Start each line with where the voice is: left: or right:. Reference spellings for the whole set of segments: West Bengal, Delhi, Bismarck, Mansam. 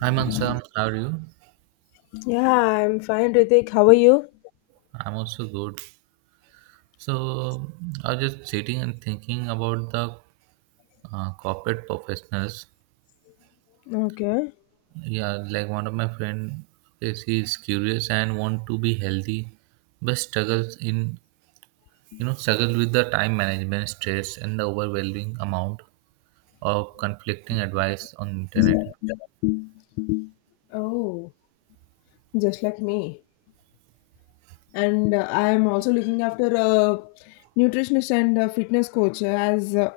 right: Hi Mansam, how are you?
left: Yeah, I'm fine, Ritik. How are you?
right: I'm also good. So I was just sitting and thinking about the corporate professionals.
left: Okay.
right: Yeah, like one of my friend, okay, she is curious and want to be healthy, but struggles in you know struggles with the time management, stress, and the overwhelming amount of conflicting advice on internet.
left: Oh, just like me. And I'm also looking after a nutritionist and a fitness coach as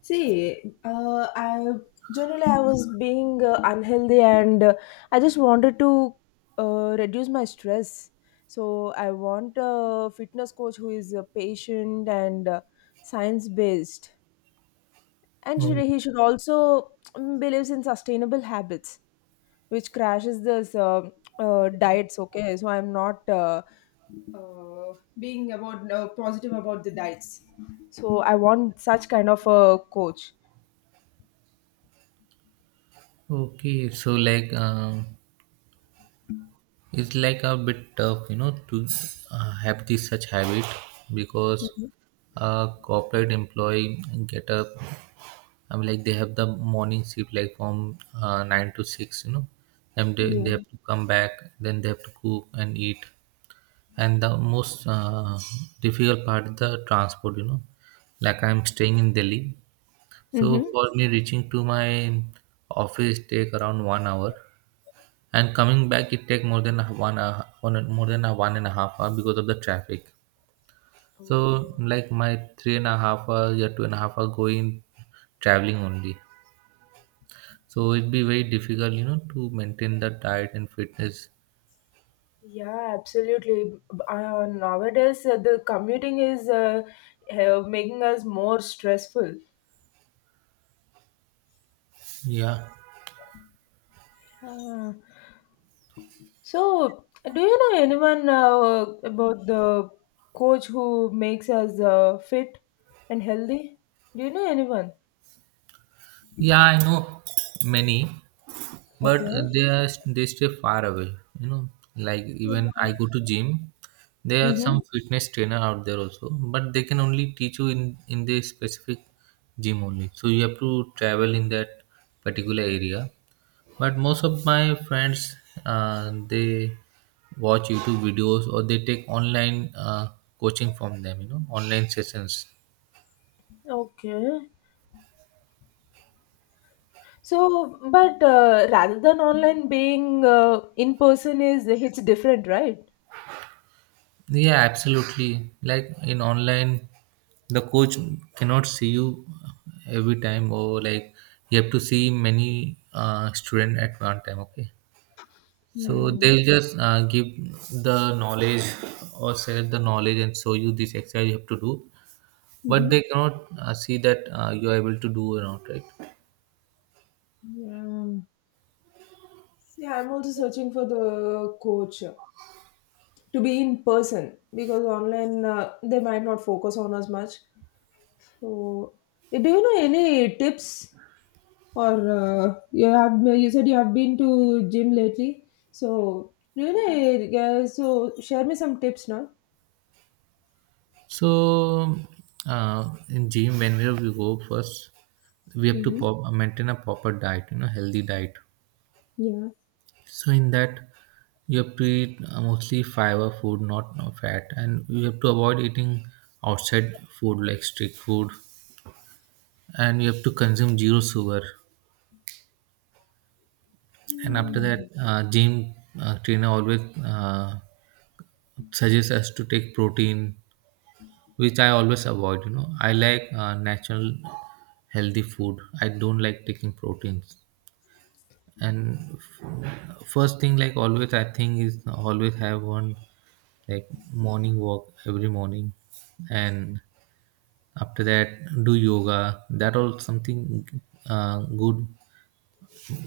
left: see, I generally I was being unhealthy, and I just wanted to reduce my stress. So I want a fitness coach who is patient and science based. And should,
right: Oh,
left: he should also believes in sustainable habits, which crashes this diets. Okay, so I'm not uh, being about positive about the diets, so I want such kind of a coach.
right: okay. So like it's like a bit tough, you know, to have this such habit because
left: Mhm.
right: a corporate employee get up. I mean, like they have the morning shift, like from 9 to 6, you know, and they,
left: Yeah.
right: they have to come back, then they have to cook and eat. And the most difficult part is the transport, you know, like I'm staying in Delhi, so
left: Mm-hmm.
right: for me reaching to my office take around 1 hour, and coming back, it take more than a 1.5 hours because of the traffic. So
left: Oh,
right: like my 3.5 hours, yeah, 2.5 hours going traveling only. So it'd be very difficult, you know, to maintain the diet and fitness.
left: yeah, absolutely. Nowadays, the commuting is making us more stressful.
right: Yeah,
left: Uh, so, do you know anyone about the coach who makes us fit and healthy? Do you know anyone?
right: yeah, I know many, but
left: Okay.
right: they stay far away. You know, like even
left: Yeah.
right: I go to gym. There are some
left: Mm-hmm.
right: fitness trainer out there also, but they can only teach you in the specific gym only. So you have to travel in that particular area. But most of my friends, they watch YouTube videos or they take online coaching from them. You know, online sessions.
left: Okay. So, but rather than online being in person is it's different, right?
right: Yeah, absolutely. Like in online, the coach cannot see you every time, or like you have to see many student at one time. Okay. So they'll
left: Yeah.
right: just give the knowledge or share the knowledge and show you this exercise you have to do, but
left: Mm-hmm.
right: they cannot see that you are able to do or not, right?
left: Yeah. Yeah, I'm also searching for the coach to be in person, because online they might not focus on us much. So, do you know any tips or you said you have been to gym lately? So, do you know? So, share me some tips now.
right: So in gym, whenever we go first, we have to
left: Mm-hmm.
right: maintain a proper diet, you know, healthy diet.
left: Yeah.
right: So in that, you have to eat mostly fiber food, not fat, and you have to avoid eating outside food like street food, and you have to consume zero sugar. And after that,
left: Hmm.
right: gym trainer always suggests us to take protein, which I always avoid. You know, I like natural, healthy food. I don't like taking proteins. And first thing, like always, I think is always have one like morning walk every morning, and after that do yoga. That all something good.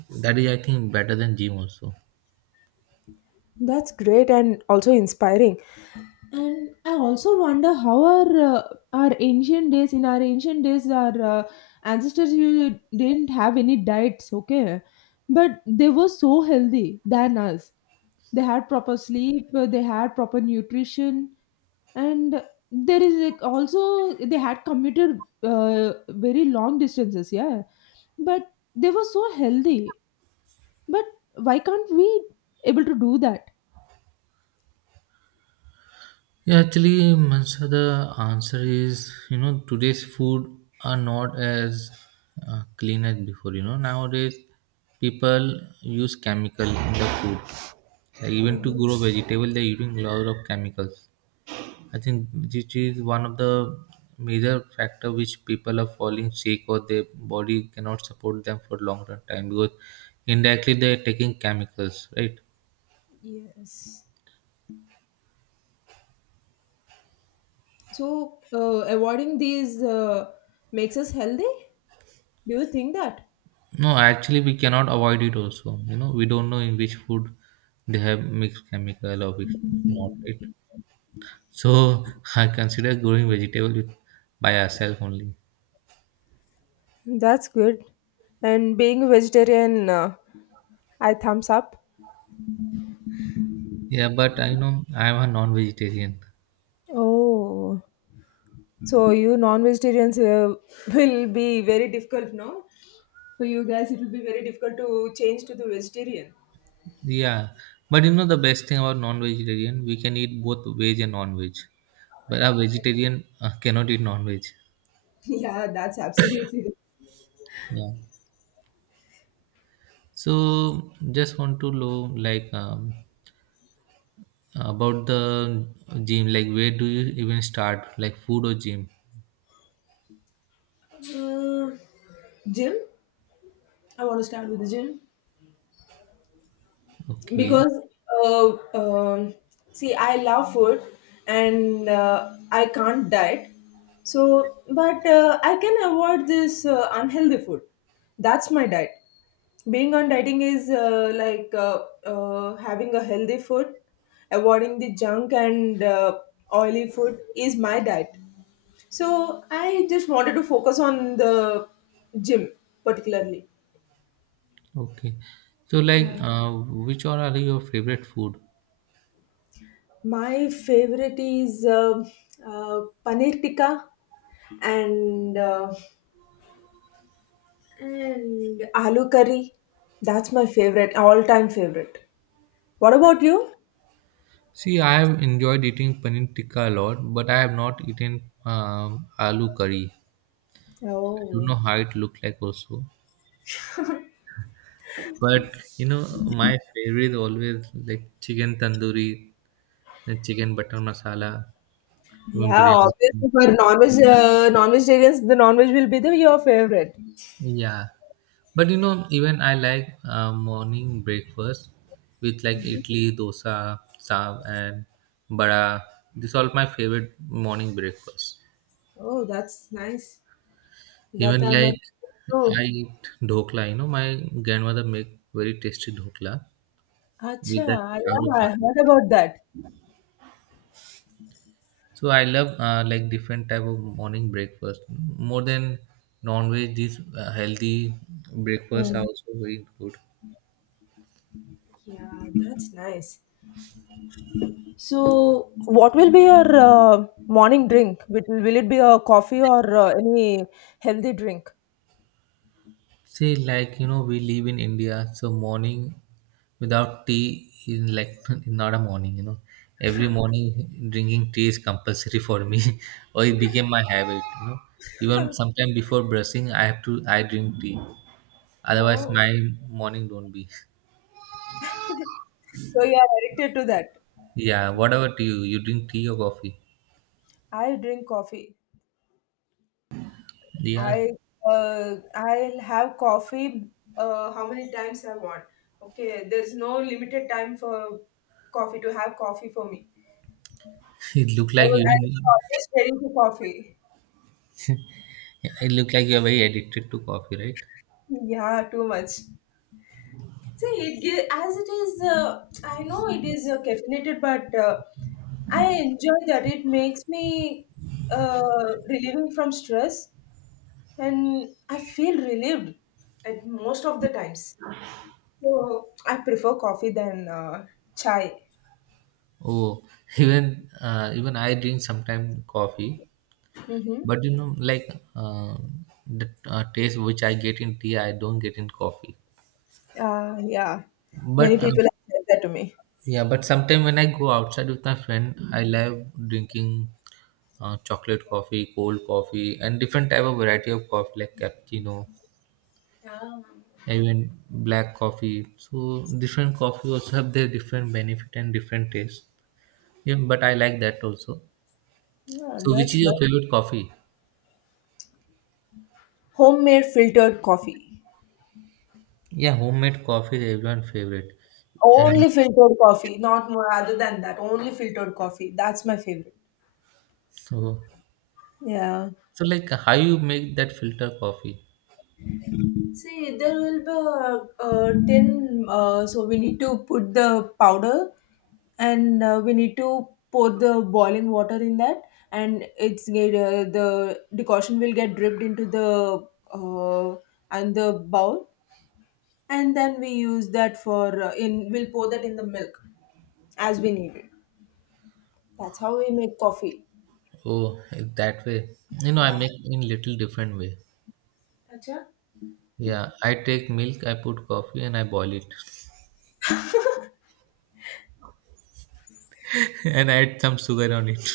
right: That is, I think, better than gym also.
left: That's great and also inspiring. And I also wonder how our ancient days in our ancient days our ancestors, you didn't have any diets, okay? But they were so healthy than us. They had proper sleep, they had proper nutrition, and there is like also they had commuted very long distances, yeah. But they were so healthy. But why can't we able to do that?
right: Yeah, actually, Mansa, the answer is today's food are not as clean as before. You know, nowadays people use chemical in the food. Like even to
left: Hmm.
right: grow vegetable, they're using a lot of chemicals. I think which is one of the major factor which people are falling sick or their body cannot support them for long run time because indirectly they're taking chemicals, right?
left: Yes. So, avoiding these makes us healthy? Do you think that?
right: No, actually, we cannot avoid it also. You know, we don't know in which food they have mixed chemical or which not it. So I consider growing vegetable with, by ourselves only.
left: That's good. And being a vegetarian, I thumbs up.
right: Yeah, but I know I am a non-vegetarian.
left: Oh, so you non-vegetarians will be very difficult, no? For you guys, it will be very difficult to change to the vegetarian.
right: Yeah, but you know the best thing about non-vegetarian, we can eat both veg and non-veg. But a vegetarian cannot eat non-veg.
left: Yeah, that's absolutely.
right: Yeah. So just want to know like about the gym. Like where do you even start? Like food or gym?
left: Right. Gym? I want to start with the gym.
right: Okay,
left: Because uh, um see, I love food, and I can't diet. So, but I can avoid this unhealthy food. That's my diet. Being on dieting is like, having a healthy food, avoiding the junk and oily food is my diet. So I just wanted to focus on the gym particularly.
right: okay. So, like,
left: Yeah.
right: which all are your favorite food?
left: My favorite is paneer tikka, and uh, and aloo curry. That's my favorite, all time favorite. What about you?
right: See, I have enjoyed eating paneer tikka a lot, but I have not eaten aloo curry. I don't
left: Oh,
right: know how it looked like also. But you know, my favorite always like chicken tandoori, and chicken butter masala, even
left: yeah,
right: biryani.
left: obviously for non-veg, non-vegetarians, the non-veg will be the your favorite.
right: Yeah. But you know, even I like morning breakfast with like idli, dosa, saag, and bada. These are all my favorite morning breakfast.
left: Oh, that's nice. That
right: Even
left: I'm a
right: like I
left: oh,
right: eat dhokla. You know, my grandmother make very tasty dhokla
left: acha,
right: with that charu
left: yeah, I
right: pani.
left: heard about that.
right: So I love like different type of morning breakfast more than non-veg. These healthy breakfasts are
left: Mm.
right: also very good.
left: Yeah, that's nice. So, what will be your morning drink? Will it be a coffee or any healthy drink?
right: See, like you know, we live in India, so morning without tea is like not a morning. You know, every morning drinking tea is compulsory for me, or it became my habit. You know, even sometime before brushing, I have to I drink tea. Otherwise,
left: Whoa.
right: my morning don't be.
left: So you are addicted to that.
right: Yeah, whatever tea you drink, tea or coffee.
left: I drink coffee.
right: Yeah,
left: I I'll have coffee how many times I want. Okay, there's no limited time for coffee to have coffee for me.
right: it look
left: I
right: like
left: will- I'm
right: even
left: always ready for coffee.
right: it look like you are very addicted to coffee, right?
left: Yeah, too much. See, as it is, I know it is caffeinated, but I enjoy that. It makes me uh, relieving from stress, and I feel relieved at most of the times. So I prefer coffee than chai.
right: Oh, even I drink sometimes coffee.
left: Mm-hmm.
right: But you know, like the taste which I get in tea, I don't get in coffee.
left: Yeah, many
right: But
left: people have said that to me.
right: yeah, but sometimes when I go outside with my friend, I love drinking chocolate coffee, cold coffee, and different type of variety of coffee like cappuccino, even black coffee. So different coffee also have their different benefit and different taste. Yeah, but I like that also.
left: Yeah,
right: So which is
left: that's nice.
right: your favorite coffee?
left: Homemade filtered coffee.
right: Yeah, homemade coffee is everyone's favorite. And
left: Only filtered coffee, not more other than that. Only filtered coffee. That's my favorite.
right: so.
left: Yeah.
right: So, like, how you make that filter coffee?
left: See, there will be a tin, so we need to put the powder, and we need to pour the boiling water in that, and it's get, the decoction will get dripped into the uh, and the bowl, and then we use that for in we'll pour that in the milk as we need it. That's how we make coffee.
right: Oh, that way. You know, I
left: Ah,
right: make in little different way.
left: acha.
right: Yeah, I take milk, I put coffee and I boil it and I add some sugar on it.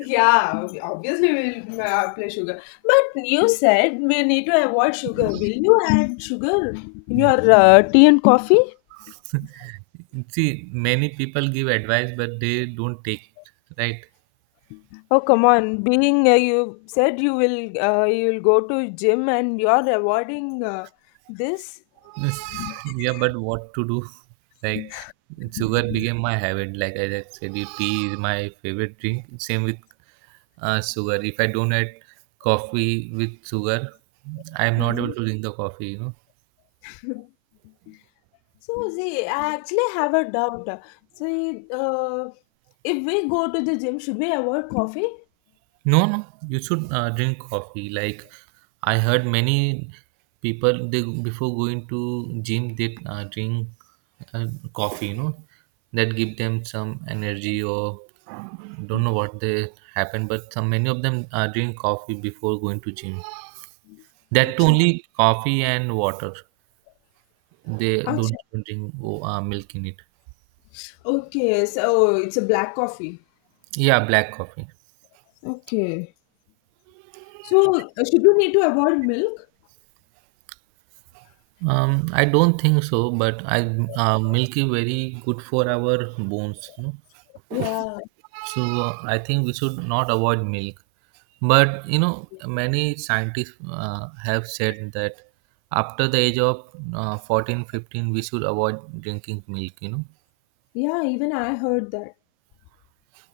left: Yeah, obviously we'll play sugar. But you said we need to avoid sugar. Will you add sugar in your tea and coffee?
right: See, many people give advice but they don't take it, right?
left: Oh come on! Being you said you will go to gym, and you're avoiding this.
right: Yeah, but what to do? Like sugar became my habit. Like I just said, you tea is my favorite drink. Same with sugar. If I don't add coffee with sugar, I am not able
left: Mhm.
right: to drink the coffee, you know.
left: So see, I actually have a doubt. See, if we go to the gym, should we avoid coffee?
right: No, no, you should drink coffee. Like I heard many people they before going to gym they drink uh, coffee. You know that give them some energy or don't know what they happen, but some many of them drink coffee before going to gym. That too
left: Acha.
right: only coffee and water. They don't
left: Acha.
right: drink milk in it.
left: Okay, so it's a black coffee.
right: Yeah, black coffee.
left: Okay. So, should you need to avoid milk?
right: I don't think so, but I milk is very good for our bones. You know.
left: Yeah.
right: So I think we should not avoid milk. But you know, many scientists have said that after the age of 14, 15, we should avoid drinking milk, you know,
left: Yeah, even I heard that.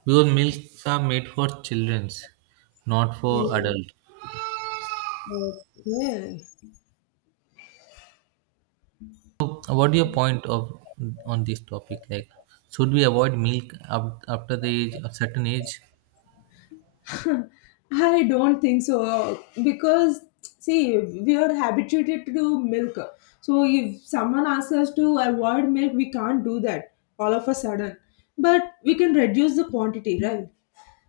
right: because milks are made for childrens, not for
left: Mm.
right: adults.
left: Okay.
right: So what is your point of on this topic? Like, should we avoid milk after the age, a certain age?
left: I don't think so because see, we are habituated to milk. So if someone asks us to avoid milk, we can't do that all of a sudden. But we can reduce the quantity, right?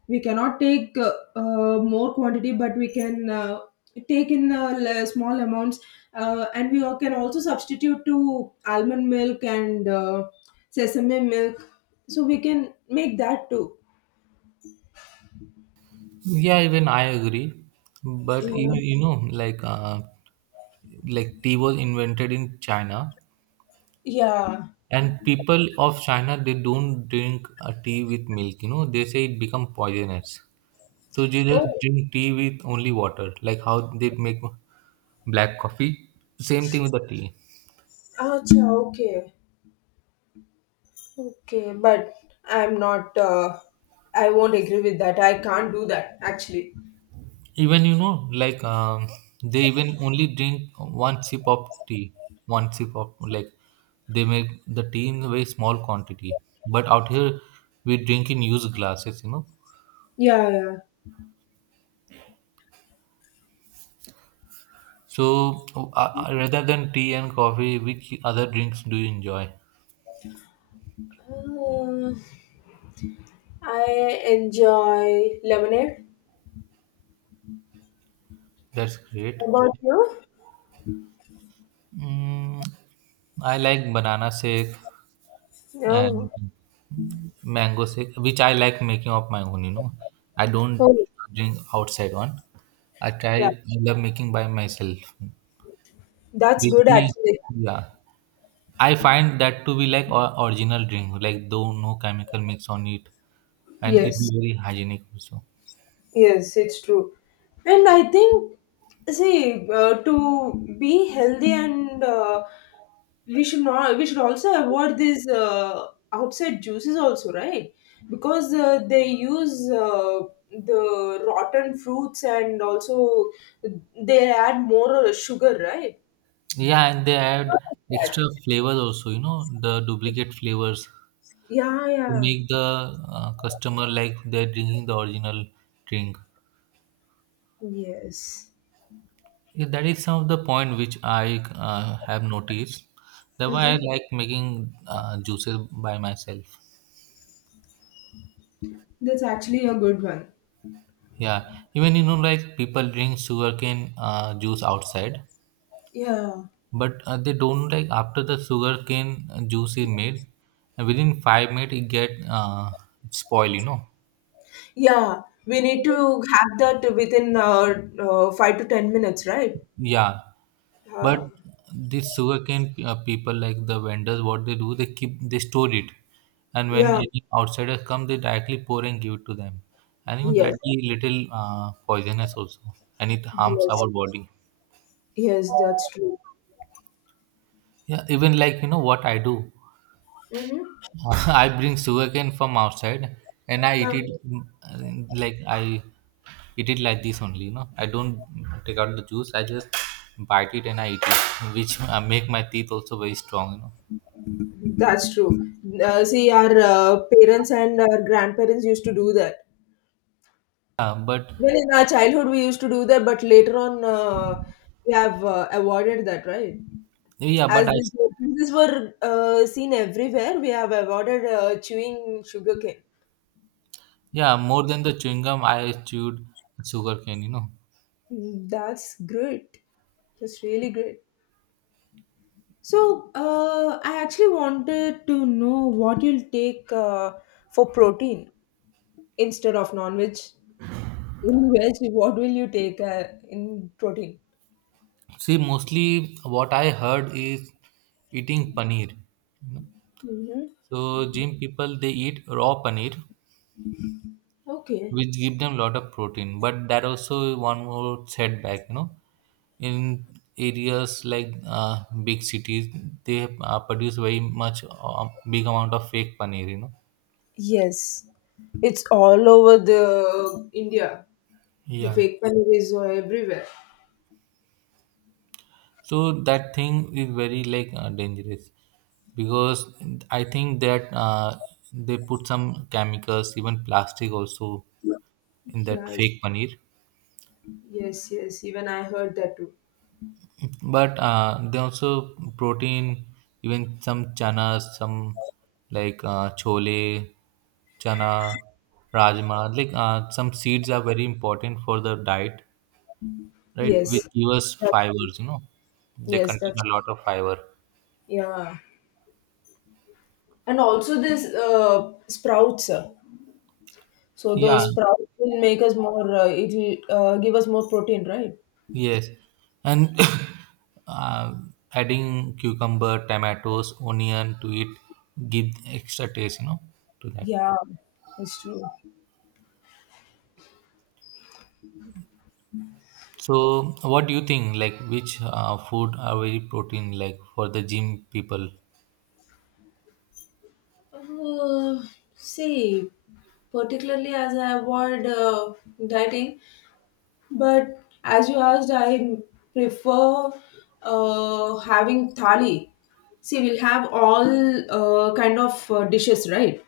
left: We cannot take more quantity, but we can take in small amounts, and we all can also substitute to almond milk and sesame milk, so we can make that too.
right: Yeah, even I agree. But
left: Yeah,
right: even you know, like tea was invented in China.
left: yeah.
right: And people of China, they don't drink tea with milk. You know, they say it become poisonous. So they just
left: Oh,
right: drink tea with only water, like how they make black coffee. Same thing with the tea.
left: acha, okay, okay, but i'm not uh, I won't agree with that. I can't do that actually.
right: Even you know, like they even only drink one sip of tea. One sip of like they make the tea in a very small quantity. But out here, we drink in huge glasses. You know.
left: Yeah, yeah,
right: So rather than tea and coffee, which other drinks do you enjoy?
left: uh, I enjoy lemonade.
right: That's great.
left: How about you?
right: Mm, I like banana shake and
left: Oh,
right: mango shake, which I like making of my own, you know. I don't
left: oh,
right: drink outside one. I try,
left: yeah,
right: I love making by myself.
left: that's
right: Which
left: good
right: be,
left: actually.
right: yeah. I find that to be like or original drink, like though no chemical mix on it, and it be
left: Yes,
right: very hygienic also.
left: yes, it's true. And I think, see, to be healthy and we should not, we should also avoid these outside juices also, right? Because they use the rotten fruits, and also they add more sugar, right?
right: Yeah, and they add
left: Lot of that.
right: extra flavors also, you know, the duplicate flavors
left: Yeah,
right: to
left: yeah,
right: make the customer like they're drinking the original drink.
left: yes.
right: Yeah, that is some of the point which I have noticed. That's why I
left: Mm-hmm.
right: like making juices by myself.
left: That's actually a good one.
right: Yeah, even you know, like people drink sugarcane juice outside,
left: Yeah,
right: but they don't like after the sugarcane juice is made, and within 5 minutes it get spoil. You know,
left: yeah. We need to have that within 5 to 10 minutes, right?
right: yeah. But
left: Uh,
right: this sugarcane people, like the vendors, what they do, they store it, and when
left: yeah.
right: any outsiders come, they directly pour and give it to them, and you know that
left: Yes.
right: is little poisonous also, and it harms
left: Yes.
right: our body.
left: Yes. That's true.
right: Yeah, even like you know what I do,
left: Mm-hmm.
right: I bring sugarcane from outside, and
left: Yeah,
right: I eat it like this only. You know, I don't take out the juice. I just bite it and I eat it, which make my teeth also very strong. You know,
left: that's true. See, our parents and our grandparents used to do that.
right: but.
left: Even in our childhood, we used to do that, but later on, we have avoided that, right?
right: Yeah, but
left: As these were seen everywhere, we have avoided chewing sugarcane.
right: yeah, more than the chewing gum, I chewed sugarcane, you know.
left: Mm, that's great. That's really great. So, I actually wanted to know what you'll take for protein instead of non-veg. In veg, what will you take in protein?
right: See, mostly what I heard is eating paneer. You know?
left: Mm-hmm.
right: So gym people they eat raw paneer,
left: Okay.
right: which give them lot of protein. But that also one more setback, you know. In areas like big cities, they produce very much big amount of fake paneer, you know.
left: Yes, it's all over the India. The
right: Yeah.
left: fake paneer is everywhere.
right: So that thing is very like dangerous because I think that they put some chemicals, even plastic also, in that
left: Yes,
right: fake paneer.
left: yes, yes. Even I heard that too.
right: But they also protein, even some chana, some like chole, chana, rajma, like some seeds are very important for the diet, right, which
left: Yes,
right: give us
left: that's true.
right: fibers. They
left: Yes, that's
right: contain a
left: true.
right: lot of fiber.
left: Yeah. And also this sprouts. So
right: Yeah.
left: those sprouts will make us more. It will give us more protein, right?
right: Yes, and uh, adding cucumber, tomatoes, onion to it give extra taste, to that.
left: Yeah, it's true.
right: So, what do you think? Like, which food are very protein like for the gym people?
left: Uh, See, particularly as I avoid dieting, but as you asked, I prefer having thali. See, we'll have all kind of dishes, right?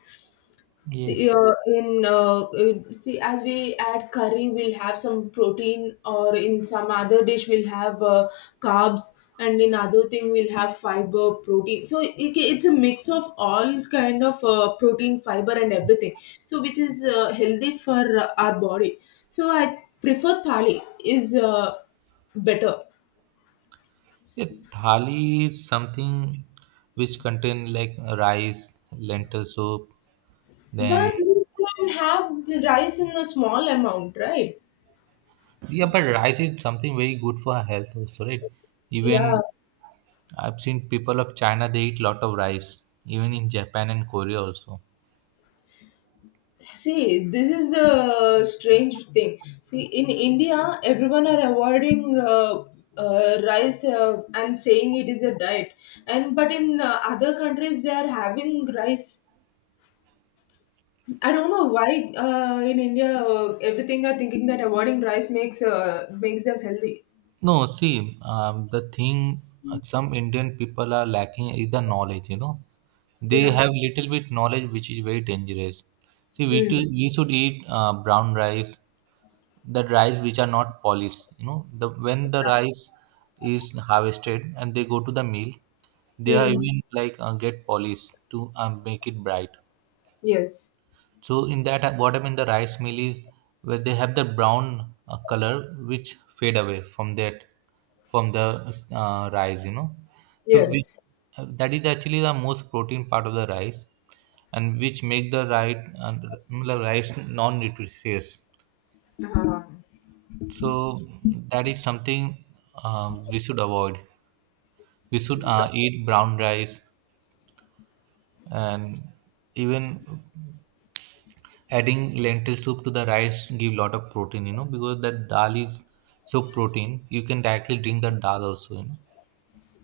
left: See,
right: Yes,
left: in see, as we add curry, we'll have some protein, or in some other dish, we'll have carbs, and in other thing, we'll have fiber, protein. So it's a mix of all kind of protein, fiber, and everything. So which is healthy for our body. So I prefer thali is better,
right: yeah, thali is something which contain like rice, lentil soup. Then,
left: but we can have the rice in a small amount, right?
right: yeah, but rice is something very good for our health also, right?
left: Yeah.
right: Even I've seen people of China they eat lot of rice, even in Japan and Korea also.
left: See, this is the strange thing. See, in India, everyone are avoiding rice and saying it is a diet, and but in other countries they are having rice. I don't know why in India everything are thinking that avoiding rice makes them healthy.
right: No, see, the thing some Indian people are lacking is the knowledge. They
left: Yeah.
right: have little bit knowledge, which is very dangerous. See, we too,
left: Mm.
right: we should eat brown rice, the rice which are not polished. You know, the when the rice is harvested and they go to the mill, they are
left: Hmm.
right: even like get polished to make it bright.
left: Yes.
right: So in that bottom in the rice mill is where they have the brown color which fade away from that, from the uh, rice. So which,
left: Yes.
right: that is actually the most protein part of the rice, and which make the right the rice non-nutritious.
left: Uh,
right: So that is something we should avoid. We should eat brown rice, and even adding lentil soup to the rice give lot of protein, because that dal is so protein. You can directly drink that dal also.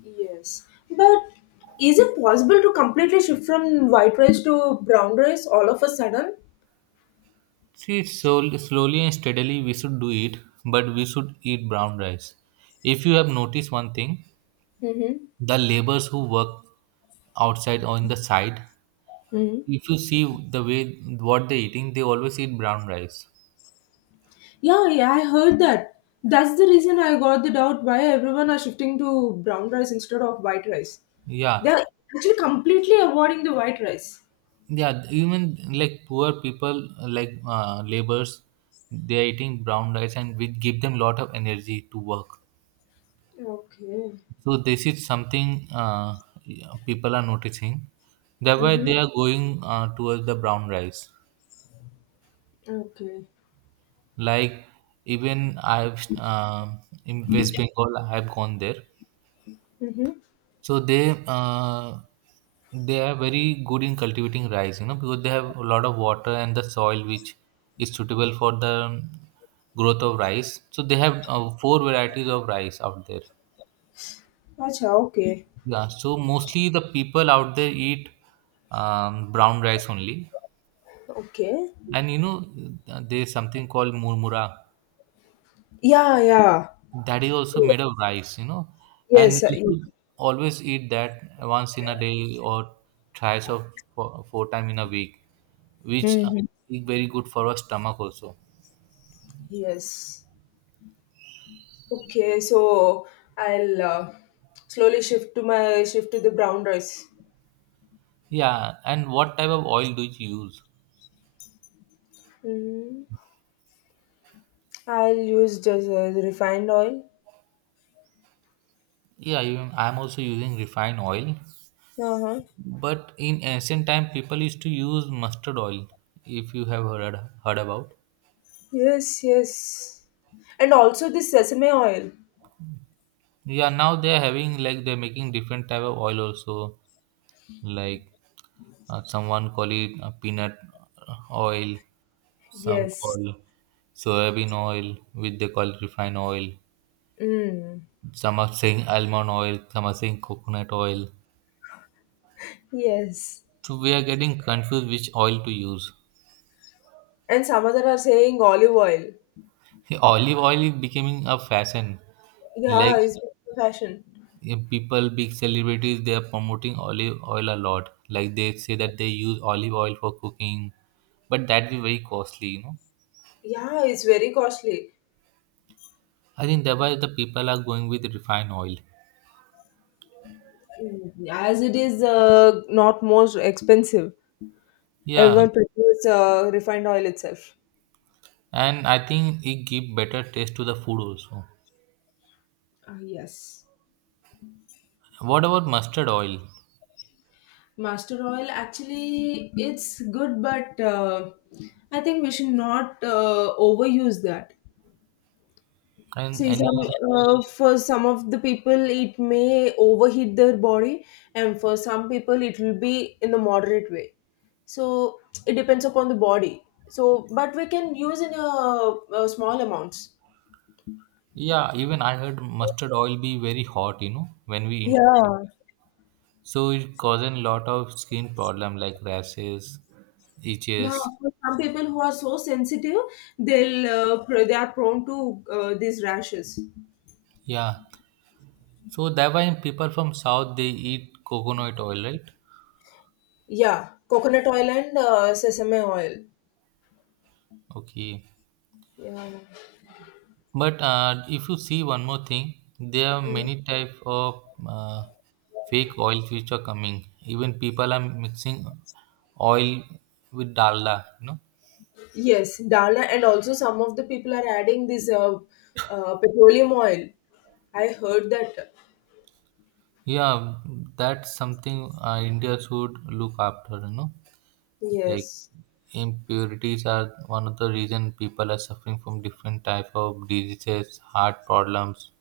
left: Yes, but is it possible to completely shift from white rice to brown rice all of a sudden?
right: See, so slowly and steadily we should do it, but we should eat brown rice. If you have noticed one thing,
left: Mm-hmm.
right: the laborers who work outside or in the side, if
left: Mm-hmm.
right: you see the way what they're eating, they always eat brown rice.
left: Yeah, yeah, I heard that. That's the reason I got the doubt why everyone are shifting to brown rice instead of white rice.
right: Yeah,
left: They're actually completely avoiding the white rice.
right: yeah, even like poor people, like laborers, they are eating brown rice, and which give them lot of energy to work.
left: Okay,
right: So this is something people are noticing. Thereby
left: Mm-hmm.
right: they are going towards the brown rice.
left: Okay.
right: Like even I've in West Bengal, I have gone there.
left: Mm-hmm.
right: So they are very good in cultivating rice, you know, because they have a lot of water and the soil which is suitable for the growth of rice. So they have four varieties of rice out there.
left: Acha, okay.
right: Yeah, so mostly the people out there eat brown rice only,
left: Okay.
right: and you know, there's something called murmura.
left: Yeah, yeah.
right: That is also made of rice, you know, and
left: Yes,
right: you should always eat that once in a day or thrice or four, four time in a week, which
left: Mm-hmm.
right: is very good for our stomach also.
left: Yes. Okay, so I'll slowly shift to the brown rice.
right: Yeah, and what type of oil do you use?
left: hmm I'll use just the refined oil.
right: Yeah, even I'm also using refined oil,
left: Uh huh.
right: but in ancient time people used to use mustard oil. If you have heard about,
left: Yes, yes, and also the sesame oil.
right: yeah, now they're having like they're making different type of oil also, like someone call it peanut oil, some
left: Yes.
right: call soybean oil, which they call refined oil.
left: Mm.
right: Some are saying almond oil, some are saying coconut oil.
left: Yes.
right: So we are getting confused which oil to use.
left: And some other are saying olive oil.
right: Olive oil is becoming a fashion. Like
left: Yeah, it's fashion.
right: people, big celebrities, they are promoting olive oil a lot. Like they say that they use olive oil for cooking, but that be very costly, you know.
left: Yeah, it's very costly.
right: I think that why the people are going with refined oil.
left: Mm. As it is not most expensive,
right: Yeah,
left: everyone prefers refined oil itself.
right: and I think it give better taste to the food also.
left: Ah yes.
right: What about mustard oil?
left: Master oil actually it's good, but I think we should not overuse that.
right: And
left: See, some
right: any
left: for some of the people it may overheat their body, and for some people it will be in the moderate way. So it depends upon the body. So, but we can use in a small amounts.
right: yeah, even I heard mustard oil be very hot, you know, when we intake.
left: Yeah.
right: So it causing lot of skin problem like rashes,
left: Yeah,
right: itches.
left: for some people who are so sensitive, they'll they are prone to these rashes.
right: Yeah. So that why people from south they eat coconut oil, right?
left: Yeah, coconut oil and sesame oil.
right: Okay.
left: Yeah.
right: But if you see one more thing, there are
left: Mm.
right: many type of fake oils which are coming. Even people are mixing oil with dalda. You know,
left: Yes, dal, and also some of the people are adding this petroleum oil. I heard that.
right: yeah, that's something India should look after. You know, like
left: Yes,
right: impurities are one of the reason people are suffering from different type of diseases, heart problems.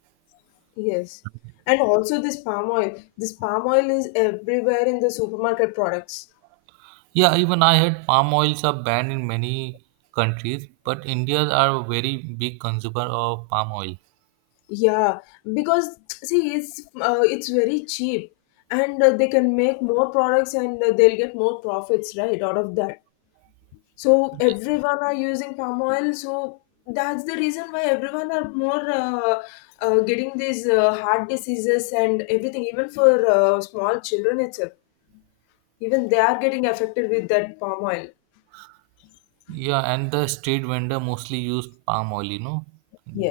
left: yes. And also this palm oil. This palm oil is everywhere in the supermarket products.
right: Yeah, even I heard palm oils are banned in many countries, but Indians are a very big consumer of palm oil.
left: Yeah, because see, it's very cheap, and they can make more products, and they'll get more profits, right, out of that. So everyone are using palm oil, so that's the reason why everyone are more getting these heart diseases and everything, even for small children itself, even they are getting affected with that palm oil.
right: Yeah, and the street vendor mostly use palm oil, you know,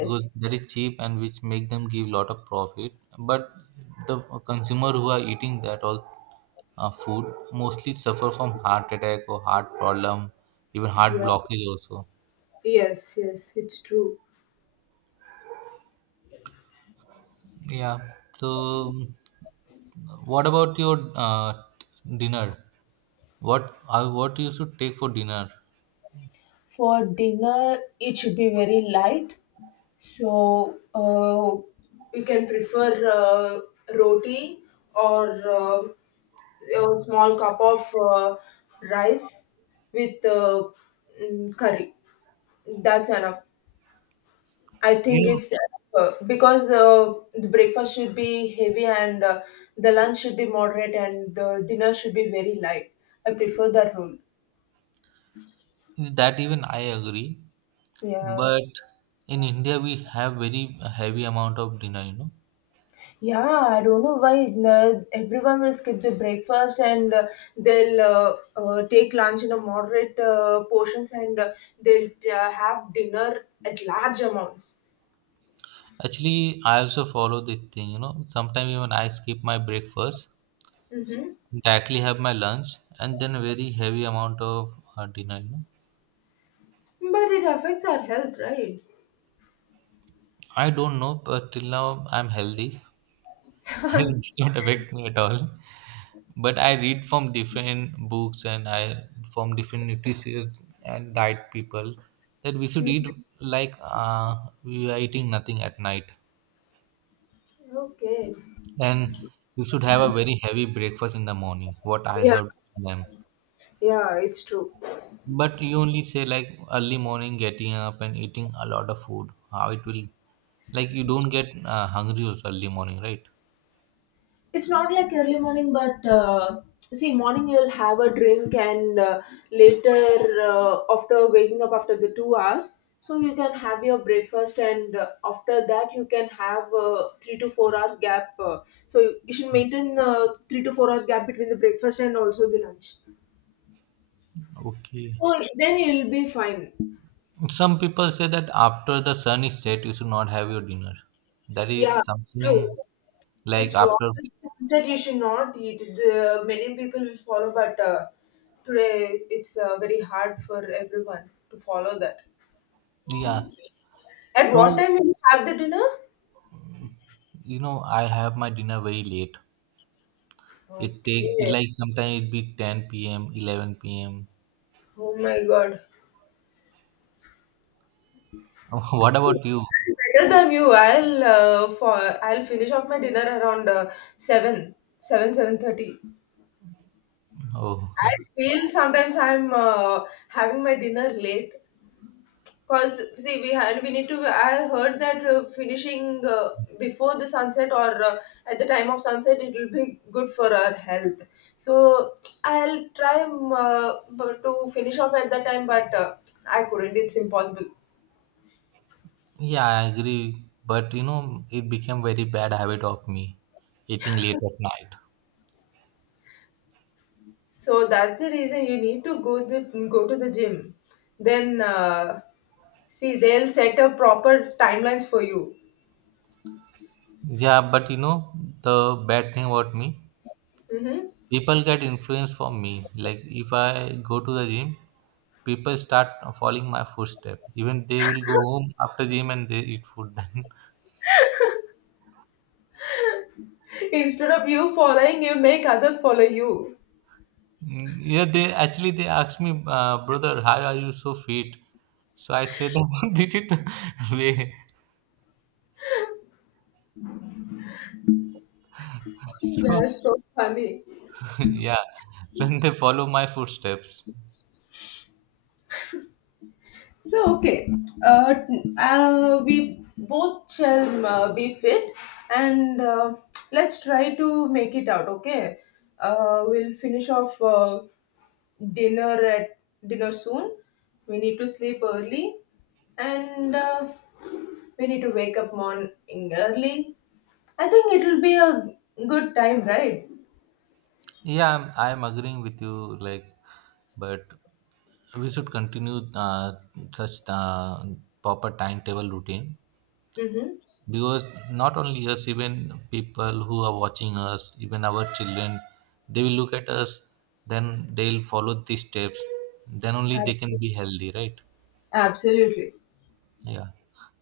right: because that is cheap and which make them give lot of profit. But the consumer who are eating that all food mostly suffer from heart attack or heart problem, even heart
left: Yeah,
right: blockage also.
left: yes, yes, it's true.
right: Yeah. So, what about your dinner? What you should take for dinner?
left: For dinner, it should be very light. So you can prefer roti or a small cup of rice with curry. That's enough. I
right: You
left: think
right: know,
left: it's because the breakfast should be heavy, and the lunch should be moderate, and the dinner should be very light. I prefer that rule.
right: that even I agree,
left: Yeah.
right: but in India we have very heavy amount of dinner. You know,
left: Yeah, I don't know why everyone will skip the breakfast, and they'll take lunch in a moderate portions, and they'll have dinner at large amounts.
right: actually I also follow this thing. You know, sometimes even I skip my breakfast,
left: Mm-hmm.
right: directly have my lunch, and then very heavy amount of dinner. You know,
left: But it affects our health, right?
right: I don't know, but till now I'm healthy. It did not affect me at all. But I read from different books, and I from different nutritionists and diet people, that we should eat like we are eating nothing at night,
left: Okay.
right: and we should have a very heavy breakfast in the morning. What I
left: Yeah,
right: heard from them,
left: yeah, it's true.
right: but you only say like early morning getting up and eating a lot of food. How it will, like you don't get hungry also early morning, right?
left: It's not like early morning, but see, morning you'll have a drink, and later, after waking up after the 2 hours, so you can have your breakfast, and after that, you can have 3 to 4 hours gap. So you should maintain 3 to 4 hours gap between the breakfast and also the lunch.
right: Okay.
left: So then you'll be fine.
right: Some people say that after the sun is set, you should not have your dinner. That
left: Yeah,
right: is
left: true.
right: something like
left: It's true.
right: after,
left: Often said you should not eat. The many people will follow, but today it's very hard for everyone to follow that.
right: yeah.
left: At
right: So,
left: what time will you have the dinner?
right: you know, I have my dinner very late. It
left: Okay.
right: take it like sometimes it be 10 p.m., 11 p.m.
left: Oh my God.
right: What about you?
left: Better than you. I'll finish off my dinner around seven, 7:30.
right: Oh,
left: I feel sometimes I'm having my dinner late. Because see, we need to. I heard that finishing before the sunset or at the time of sunset, it will be good for our health. So I'll try but to finish off at that time, but I couldn't. It's impossible.
right: yeah, I agree. But you know, it became very bad habit of me eating late at night.
left: So that's the reason you need to go to the gym. Then see, they'll set up proper timelines for you.
right: Yeah, but you know, the bad thing about me,
left: hmm
right: people get influenced from me. Like if I go to the gym, people start following my footstep. Even they will go home after gym and they eat food. Then,
left: Instead of you following, you make others follow you.
right: mm, yeah, they actually they ask me, brother, how are you so fit? So I say that this is the way. So
left: That's so funny.
right: yeah, then they follow my footsteps.
left: So, okay, uh, we both shall be fit and let's try to make it out, okay? We'll finish off dinner at dinner soon. We need to sleep early, and we need to wake up morning early. I think it will be a good time, right?
right: Yeah, I'm agreeing with you. Like, but we should continue such proper timetable routine,
left: Mm-hmm.
right: because not only us, even people who are watching us, even our children, they will look at us, then they'll follow these steps, then only they can be healthy, right?
left: Absolutely.
right: Yeah,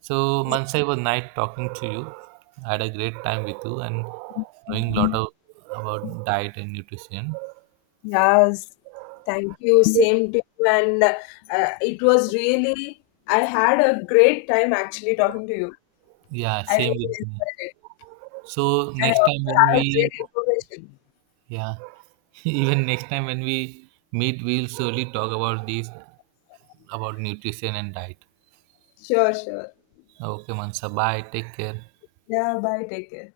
right: so Mansai, was nice talking to you. I had a great time with you and knowing a lot of about diet and nutrition.
left: Yes, thank you. Same to you. And it was really, I had a great time actually talking to you.
right: Yeah,
left: I
right: same with
left: really
right: me.
left: enjoyed it.
right: So
left: And I
right: next
left: also
right: time when
left: had a
right: we,
left: great information.
right: yeah, even next time when we meet, we'll surely talk about this, about nutrition and diet.
left: Sure, sure.
right: Okay, Mansa. Bye. Take care.
left: Yeah, bye. Take care.